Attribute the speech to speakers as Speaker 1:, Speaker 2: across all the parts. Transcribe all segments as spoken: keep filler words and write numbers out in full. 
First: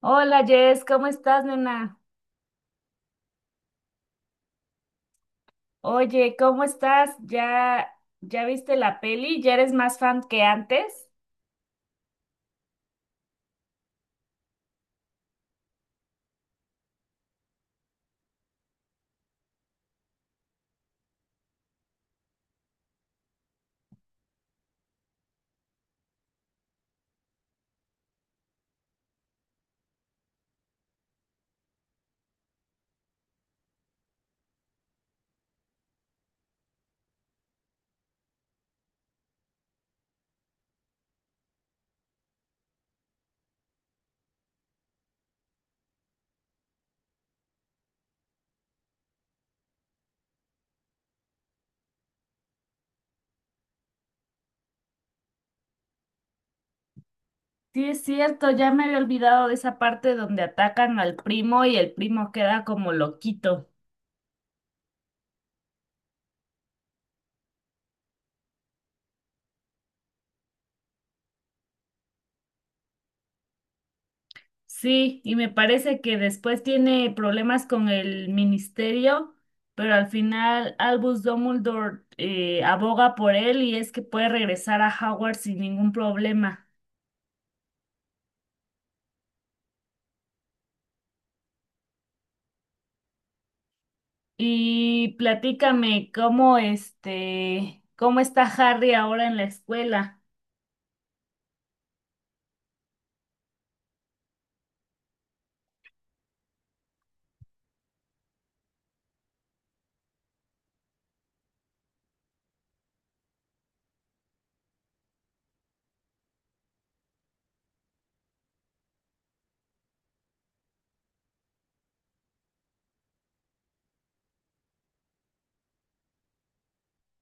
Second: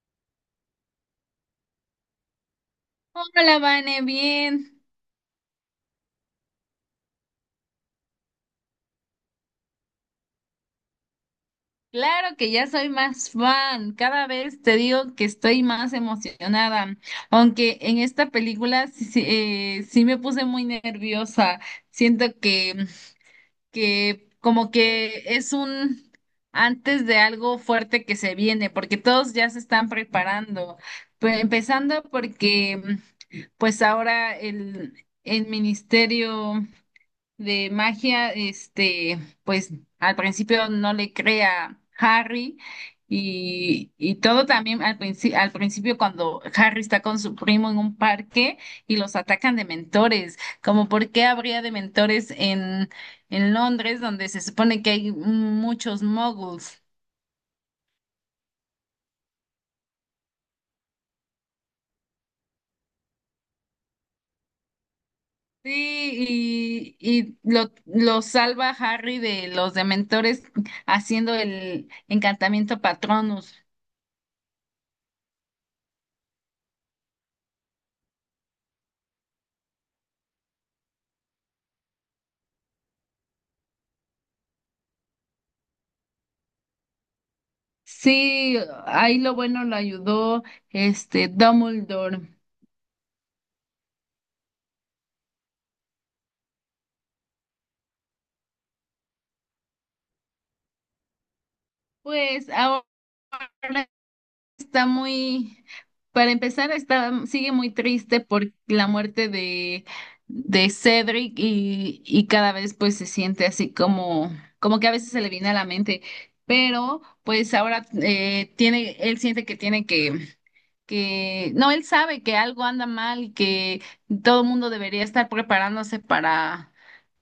Speaker 1: Hola Jess, ¿cómo estás, nena?
Speaker 2: Hola, Vane, bien.
Speaker 1: Oye, ¿cómo estás? ¿Ya, ya viste la peli? ¿Ya eres más fan que antes?
Speaker 2: Claro que ya soy más fan. Cada vez te digo que estoy más emocionada. Aunque en esta película sí, sí, eh, sí me puse muy nerviosa. Siento que, que como que es un antes de algo fuerte que se viene, porque todos ya se están preparando. Pe- empezando porque pues ahora el, el ministerio de magia, este, pues al principio no le crea Harry y, y todo también al principio, al principio cuando Harry está con su primo en un parque y los atacan de mentores, como por qué habría de mentores en, en Londres donde se supone que hay muchos muggles.
Speaker 1: Sí, es cierto, ya me había olvidado de esa parte donde atacan al primo y el primo queda como loquito.
Speaker 2: Sí, y, y lo, lo salva Harry de los dementores haciendo el encantamiento Patronus.
Speaker 1: Sí, y me parece que después tiene problemas con el ministerio, pero al final Albus Dumbledore eh, aboga por él y es que puede regresar a Howard sin ningún problema.
Speaker 2: Sí, ahí lo bueno lo ayudó este Dumbledore.
Speaker 1: Y platícame cómo este, cómo está Harry ahora en la escuela.
Speaker 2: Pues ahora está muy, para empezar, está, sigue muy triste por la muerte de, de Cedric y, y cada vez pues se siente así como, como que a veces se le viene a la mente, pero pues ahora eh, tiene, él siente que tiene que que no, él sabe que algo anda mal y que todo el mundo debería estar preparándose para,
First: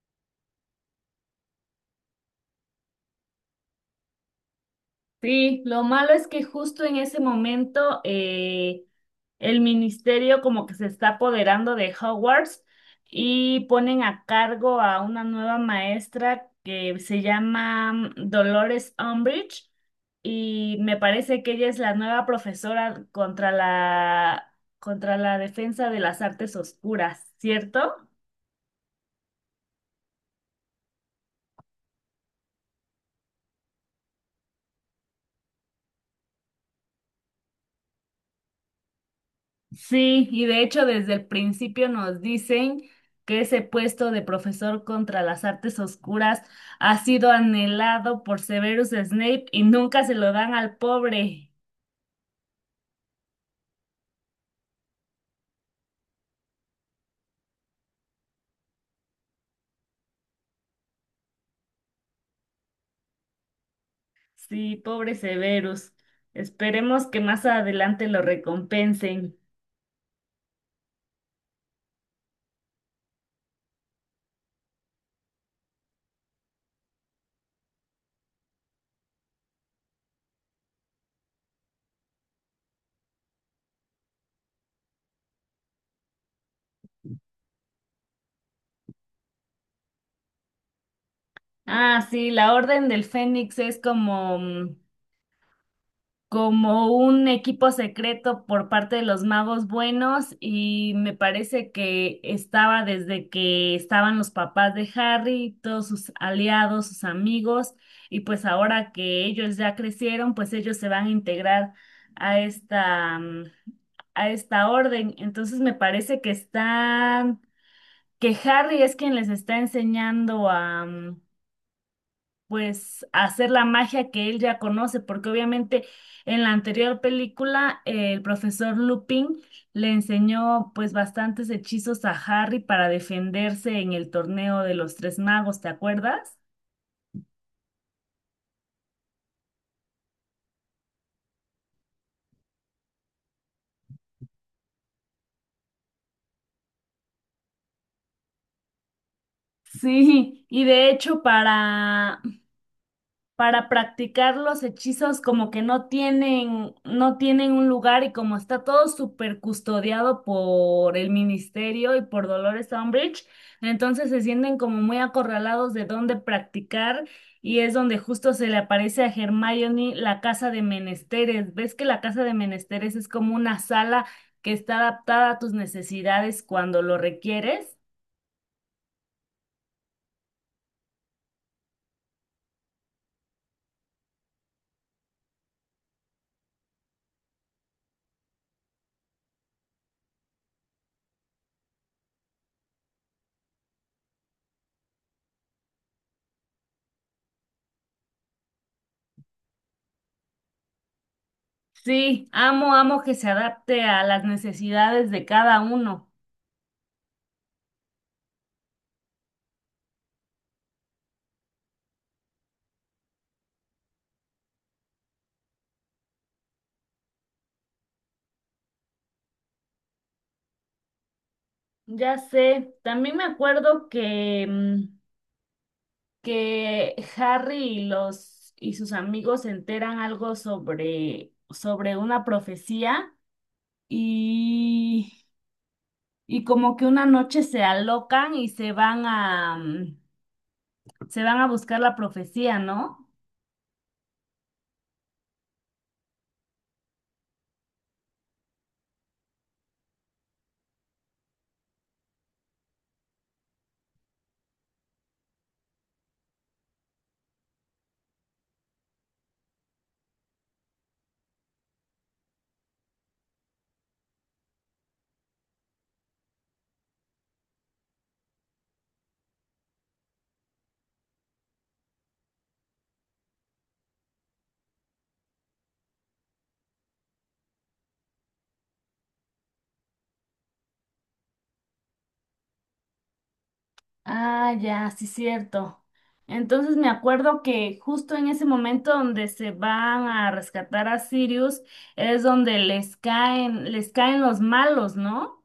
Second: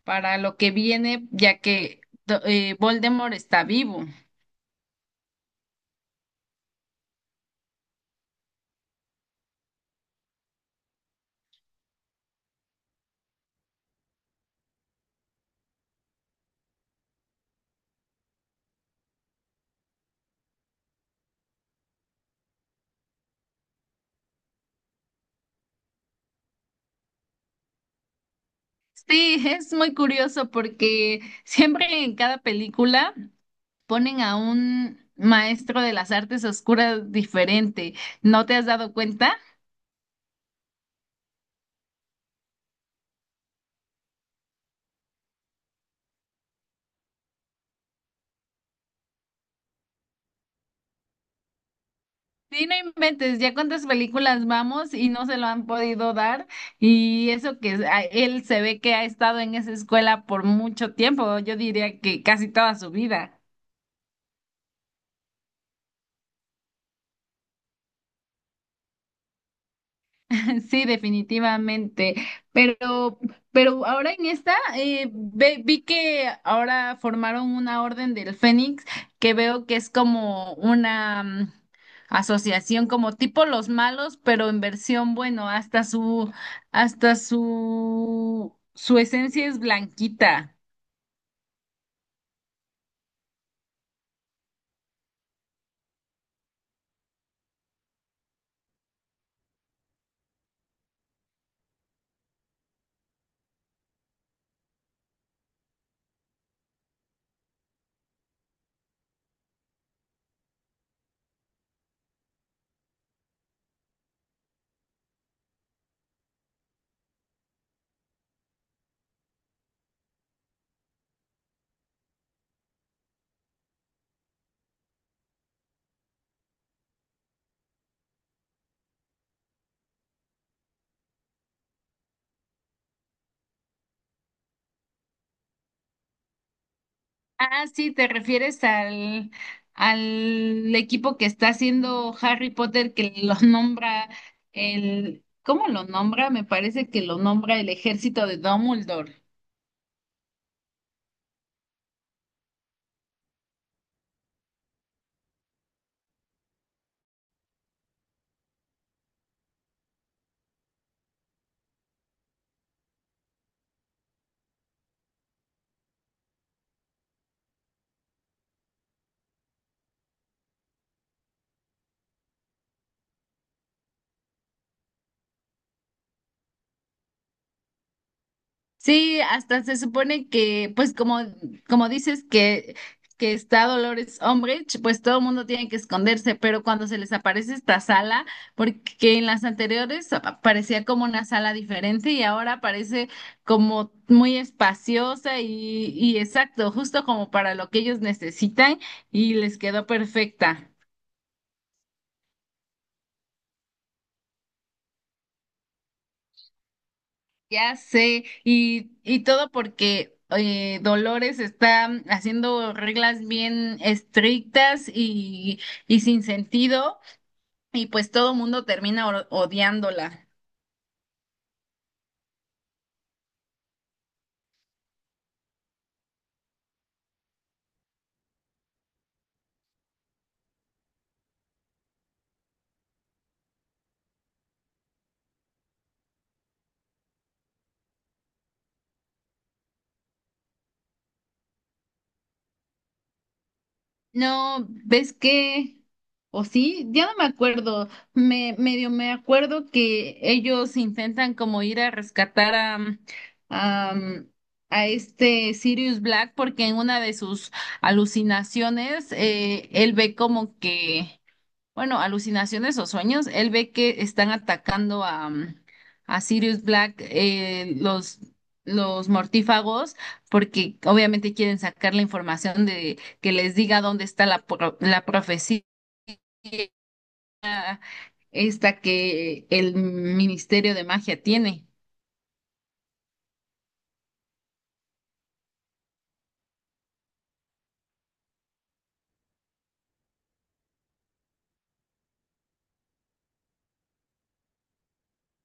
Speaker 2: para lo que viene, ya que do- eh, Voldemort está vivo.
Speaker 1: Sí, lo malo es que justo en ese momento eh, el ministerio como que se está apoderando de Hogwarts y ponen a cargo a una nueva maestra que se llama Dolores Umbridge y me parece que ella es la nueva profesora contra la contra la defensa de las artes oscuras, ¿cierto?
Speaker 2: Sí, es muy curioso porque siempre en cada película ponen a un maestro de las artes oscuras diferente. ¿No te has dado cuenta?
Speaker 1: Sí, y de hecho desde el principio nos dicen que ese puesto de profesor contra las artes oscuras ha sido anhelado por Severus Snape y nunca se lo dan al pobre.
Speaker 2: Sí, no inventes, ya cuántas películas vamos y no se lo han podido dar. Y eso que a- él se ve que ha estado en esa escuela por mucho tiempo, yo diría que casi toda su vida.
Speaker 1: Sí, pobre Severus. Esperemos que más adelante lo recompensen.
Speaker 2: Sí, definitivamente. Pero, pero ahora en esta eh, ve- vi que ahora formaron una Orden del Fénix que veo que es como una mm, asociación como tipo los malos, pero en versión bueno, hasta su hasta su su esencia es blanquita.
Speaker 1: Ah, sí, la Orden del Fénix es como mm, como un equipo secreto por parte de los magos buenos y me parece que estaba desde que estaban los papás de Harry, todos sus aliados, sus amigos, y pues ahora que ellos ya crecieron, pues ellos se van a integrar a esta mm, a esta orden. Entonces me parece que están que Harry es quien les está enseñando a mm, pues hacer la magia que él ya conoce, porque obviamente en la anterior película eh, el profesor Lupin le enseñó pues bastantes hechizos a Harry para defenderse en el torneo de los tres magos, ¿te acuerdas?
Speaker 2: Ah, sí, te refieres al, al equipo que está haciendo Harry Potter que lo nombra el, ¿cómo lo nombra? Me parece que lo nombra el ejército de Dumbledore.
Speaker 1: Sí, y de hecho para para practicar los hechizos como que no tienen, no tienen un lugar, y como está todo súper custodiado por el ministerio y por Dolores Umbridge, entonces se sienten como muy acorralados de dónde practicar y es donde justo se le aparece a Hermione la casa de menesteres. ¿Ves que la casa de menesteres es como una sala que está adaptada a tus necesidades cuando lo requieres?
Speaker 2: Sí, hasta se supone que, pues como, como dices que, que está Dolores Umbridge, pues todo el mundo tiene que esconderse, pero cuando se les aparece esta sala, porque en las anteriores apa- parecía como una sala diferente y ahora parece como muy espaciosa y, y exacto, justo como para lo que ellos necesitan y les quedó perfecta.
Speaker 1: Sí, amo, amo que se adapte a las necesidades de cada uno.
Speaker 2: Ya sé, y, y todo porque eh, Dolores está haciendo reglas bien estrictas y, y sin sentido, y pues todo el mundo termina o- odiándola.
Speaker 1: Ya sé, también me acuerdo que, mm, que Harry y los y sus amigos se enteran algo sobre, sobre una profecía y, y como que una noche se alocan y se van a mm, se van a buscar la profecía, ¿no?
Speaker 2: No, ¿ves qué? ¿O sí? Ya no me acuerdo. Me medio me acuerdo que ellos intentan como ir a rescatar a, a, a este Sirius Black porque en una de sus alucinaciones eh, él ve como que bueno, alucinaciones o sueños, él ve que están atacando a, mm, a Sirius Black, eh, los, los mortífagos, porque obviamente quieren sacar la información de que les diga dónde está la, pro- la profecía esta que el Ministerio de Magia tiene.
Speaker 1: Ah, ya, sí, cierto. Entonces me acuerdo que justo en ese momento donde se van a rescatar a Sirius es donde les caen, les caen los malos, ¿no?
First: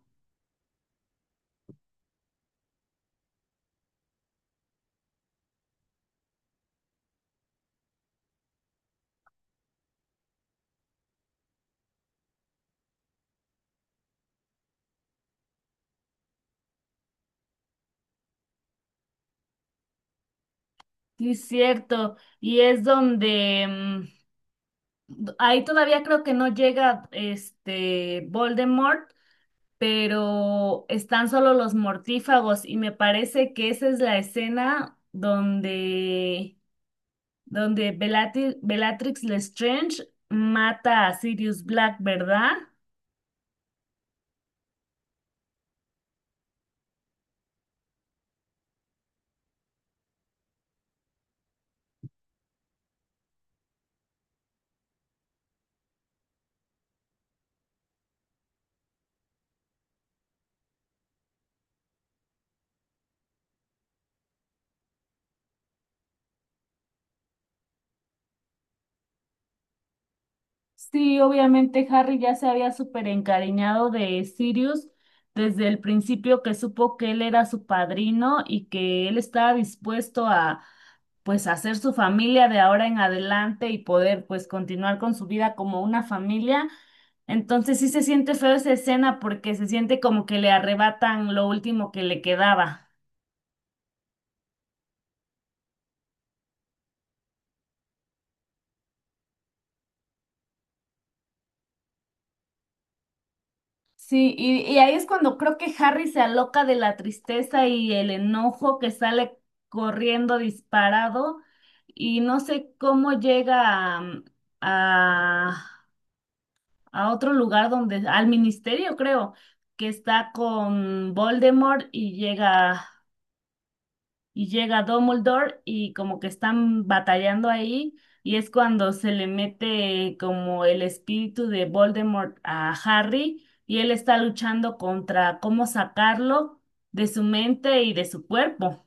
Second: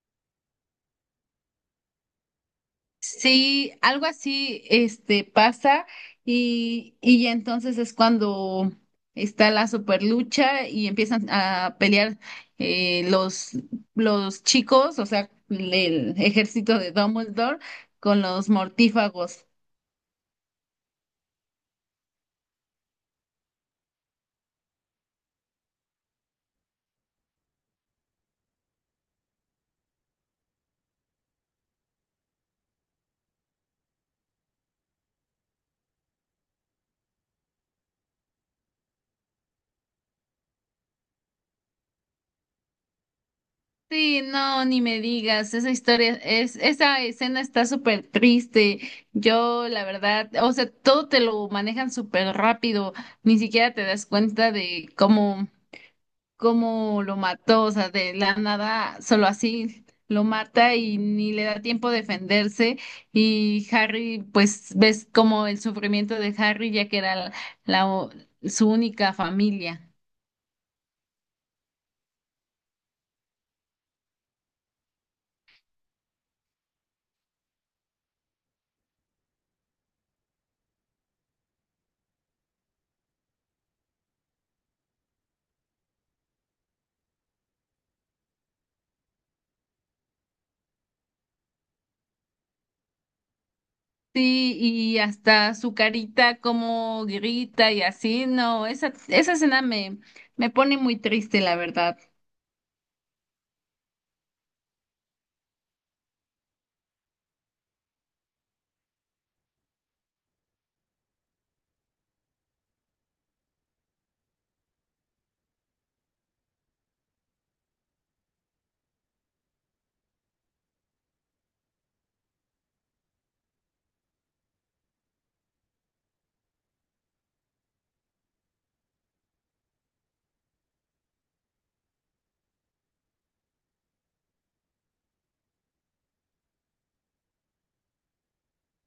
Speaker 2: Sí, algo así, este, pasa y, y ya entonces es cuando está la super lucha y empiezan a pelear eh, los, los chicos, o sea, el ejército de Dumbledore con los mortífagos.
Speaker 1: Sí, es cierto. Y es donde mm, ahí todavía creo que no llega este Voldemort, pero están solo los mortífagos. Y me parece que esa es la escena donde, donde Belati- Bellatrix Lestrange mata a Sirius Black, ¿verdad?
Speaker 2: Sí, no, ni me digas, esa historia es, esa escena está súper triste. Yo, la verdad, o sea, todo te lo manejan súper rápido, ni siquiera te das cuenta de cómo cómo lo mató, o sea, de la nada, solo así lo mata y ni le da tiempo a defenderse. Y Harry, pues ves como el sufrimiento de Harry, ya que era la, la- su única familia.
Speaker 1: Sí, obviamente Harry ya se había súper encariñado de Sirius desde el principio que supo que él era su padrino y que él estaba dispuesto a pues hacer su familia de ahora en adelante y poder pues continuar con su vida como una familia. Entonces sí se siente feo esa escena porque se siente como que le arrebatan lo último que le quedaba.
Speaker 2: Sí, y hasta su carita como grita y así, no, esa, esa escena me, me pone muy triste, la verdad.
Speaker 1: Sí, y, y ahí es cuando creo que Harry se aloca de la tristeza y el enojo que sale corriendo disparado y no sé cómo llega a, a, a otro lugar donde, al ministerio creo, que está con Voldemort y llega y llega Dumbledore y como que están batallando ahí, y es cuando se le mete como el espíritu de Voldemort a Harry y él está luchando contra cómo sacarlo de su mente y de su cuerpo.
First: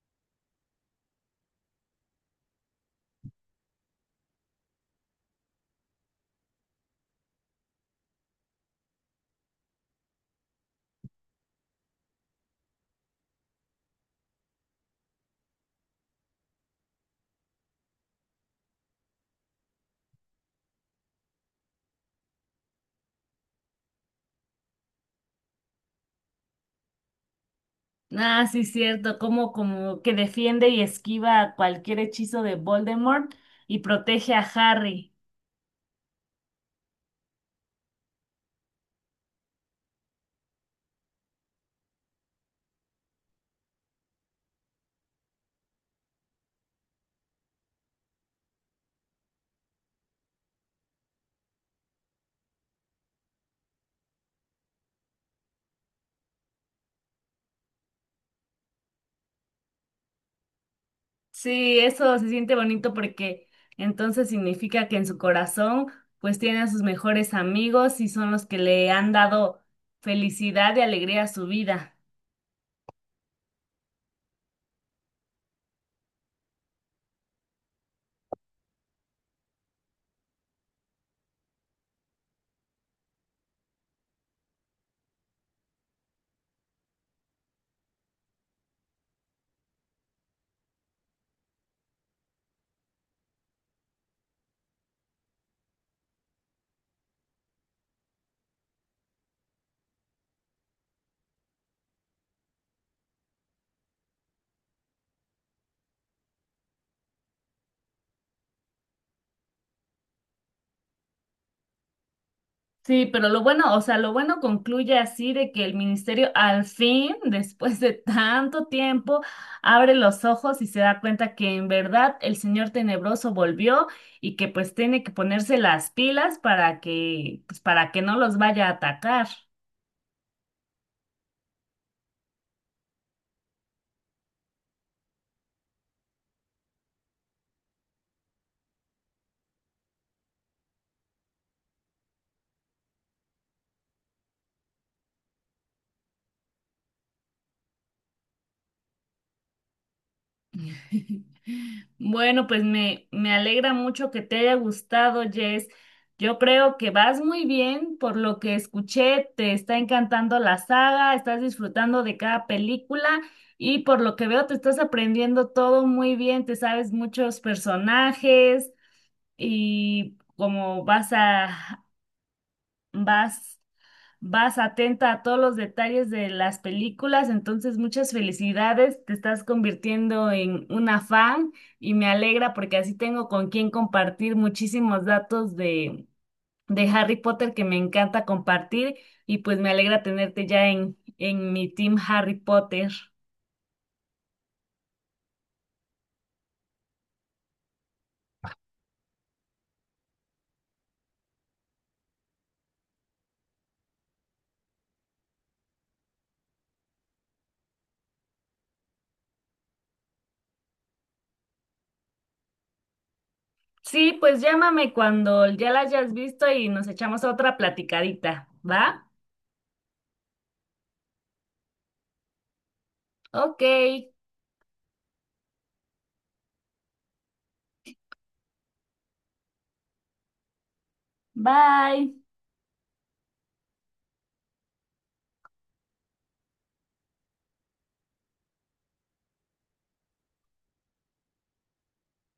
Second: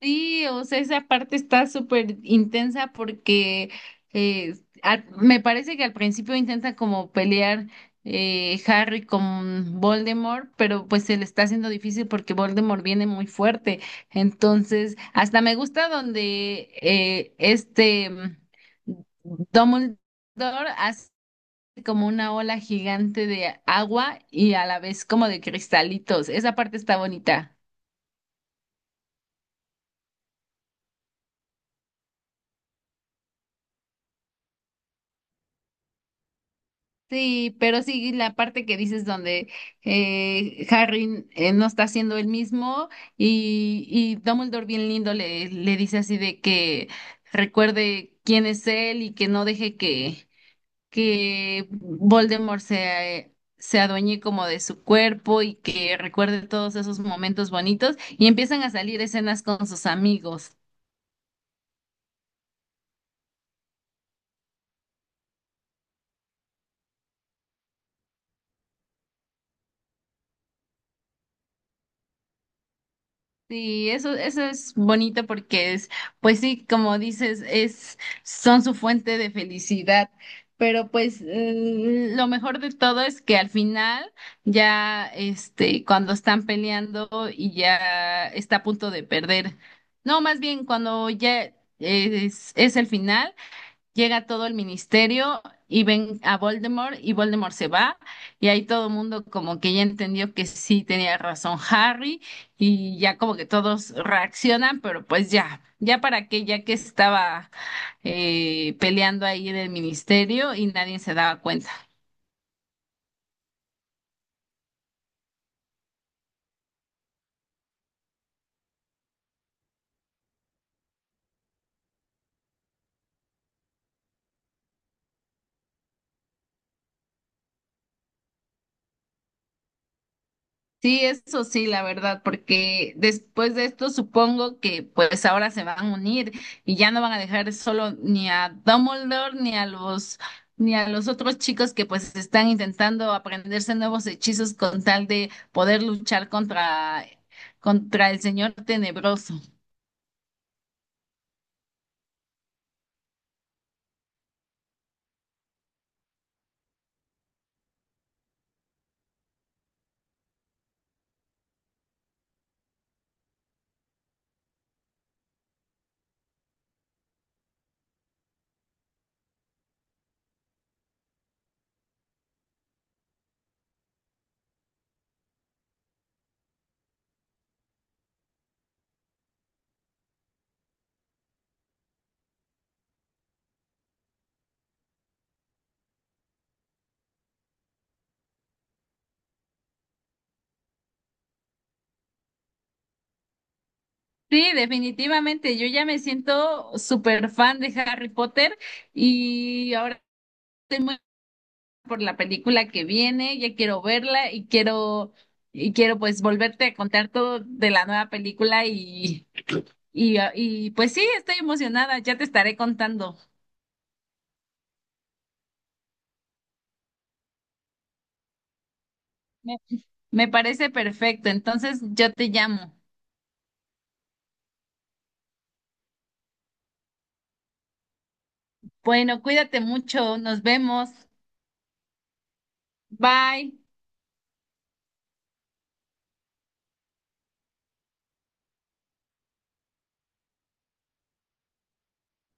Speaker 2: Sí, o sea, esa parte está súper intensa porque eh, al- me parece que al principio intenta como pelear eh, Harry con Voldemort, pero pues se le está haciendo difícil porque Voldemort viene muy fuerte. Entonces, hasta me gusta donde eh, este mm, Dumbledore hace como una ola gigante de agua y a la vez como de cristalitos. Esa parte está bonita.
Speaker 1: Ah, sí, cierto, como, como que defiende y esquiva cualquier hechizo de Voldemort y protege a Harry.
Speaker 2: Sí, pero sí, la parte que dices donde eh, Harry eh, no está siendo el mismo y, y Dumbledore bien lindo le, le dice así de que recuerde quién es él y que no deje que, que Voldemort se, se adueñe como de su cuerpo y que recuerde todos esos momentos bonitos y empiezan a salir escenas con sus amigos.
Speaker 1: Sí, eso se siente bonito porque entonces significa que en su corazón pues tiene a sus mejores amigos y son los que le han dado felicidad y alegría a su vida.
Speaker 2: Sí, eso, eso es bonito porque es, pues sí, como dices, es, son su fuente de felicidad. Pero pues mm, lo mejor de todo es que al final, ya este, cuando están peleando y ya está a punto de perder. No, más bien cuando ya es, es el final, llega todo el ministerio y ven a Voldemort y Voldemort se va y ahí todo el mundo como que ya entendió que sí tenía razón Harry y ya como que todos reaccionan, pero pues ya, ya para qué, ya que estaba eh, peleando ahí en el ministerio y nadie se daba cuenta.
Speaker 1: Sí, pero lo bueno, o sea, lo bueno concluye así de que el ministerio al fin, después de tanto tiempo, abre los ojos y se da cuenta que en verdad el señor tenebroso volvió, y que pues tiene que ponerse las pilas para que pues para que no los vaya a atacar.
Speaker 2: Sí, eso sí, la verdad, porque después de esto supongo que pues ahora se van a unir y ya no van a dejar solo ni a Dumbledore ni a los ni a los otros chicos que pues están intentando aprenderse nuevos hechizos con tal de poder luchar contra contra el Señor Tenebroso.
Speaker 1: Bueno, pues me, me alegra mucho que te haya gustado, Jess. Yo creo que vas muy bien, por lo que escuché, te está encantando la saga, estás disfrutando de cada película y por lo que veo te estás aprendiendo todo muy bien, te sabes muchos personajes y como vas a, vas Vas atenta a todos los detalles de las películas, entonces muchas felicidades, te estás convirtiendo en una fan y me alegra porque así tengo con quien compartir muchísimos datos de, de Harry Potter que me encanta compartir y pues me alegra tenerte ya en, en mi team Harry Potter.
Speaker 2: Sí, definitivamente, yo ya me siento súper fan de Harry Potter y ahora estoy muy por la película que viene, ya quiero verla y quiero y quiero pues volverte a contar todo de la nueva película y y, ah, y pues sí, estoy emocionada, ya te estaré contando.
Speaker 1: Sí, pues llámame cuando ya la hayas visto y nos echamos otra platicadita, ¿va?
Speaker 2: Me, Me parece perfecto, entonces yo te llamo.
Speaker 1: Ok,
Speaker 2: Bueno, cuídate mucho, nos vemos.
Speaker 1: bye.
Speaker 2: Bye.